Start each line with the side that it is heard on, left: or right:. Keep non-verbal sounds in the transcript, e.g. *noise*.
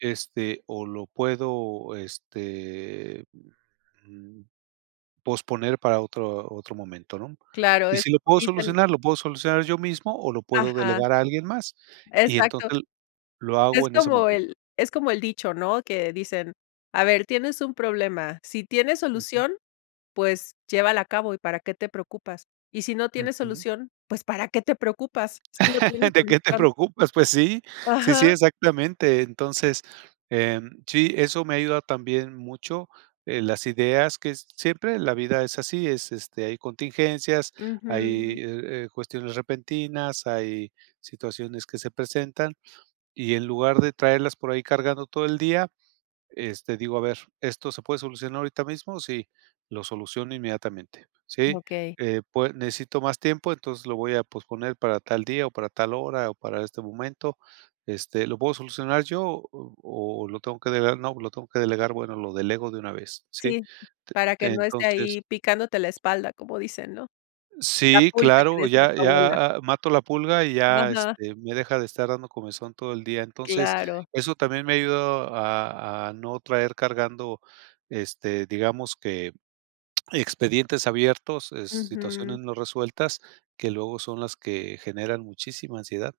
right: Este, o, lo puedo, este, mm, posponer para otro otro momento, ¿no?
left: Claro,
right: Y
left: es
right: si lo
left: como
right: puedo
left: dicen
right: solucionar, lo puedo solucionar yo mismo, o lo puedo
left: ajá
right: delegar a alguien más, y
left: exacto.
right: entonces lo
left: Es
right: hago en ese
left: como
right: momento.
left: el es como el dicho, ¿no? Que dicen: "A ver, tienes un problema, si tiene
right: Ujú.
left: solución, pues llévala a cabo y para qué te preocupas. Y si no tiene
right: Ujú.
left: solución, ¿pues para qué te preocupas? Si no tiene
right: *laughs* ¿De qué te
left: solución".
right: preocupas? Pues, sí, sí, sí,
left: Ajá.
right: exactamente. Entonces, sí, eh, eso me ha ayudado también mucho. Eh, las ideas que siempre la vida es así, es, este, hay contingencias, hay,
left: Ujú.
right: eh eh, cuestiones repentinas, hay situaciones que se presentan, y en lugar de traerlas por ahí cargando todo el día, este, digo: "A ver, ¿esto se puede solucionar ahorita mismo? Sí, lo soluciono inmediatamente, ¿sí?
left: Okey.
right: Eh, pued necesito más tiempo, entonces lo voy a posponer para tal día, o para tal hora, o para este momento. Este, ¿lo puedo solucionar yo, o-o lo tengo que delegar? No, lo tengo que delegar, bueno, lo delego de una vez, ¿sí?".
left: Sí,
right: T
left: para que
right: te
left: no esté
right: entonces
left: ahí, picándote la espalda, como dicen, ¿no? La
right: Sí,
left: pulga que
right: claro,
left: decía
right: ya
left: tu abuela.
right: ya a mato la pulga y ya,
left: Ajá.
right: este, me deja de estar dando comezón todo el día. Entonces
left: Claro.
right: eso también me ha ayudado a a no traer cargando, este, digamos que expedientes abiertos, eh, situaciones
left: Ujú.
right: no resueltas, que luego son las que generan muchísima ansiedad.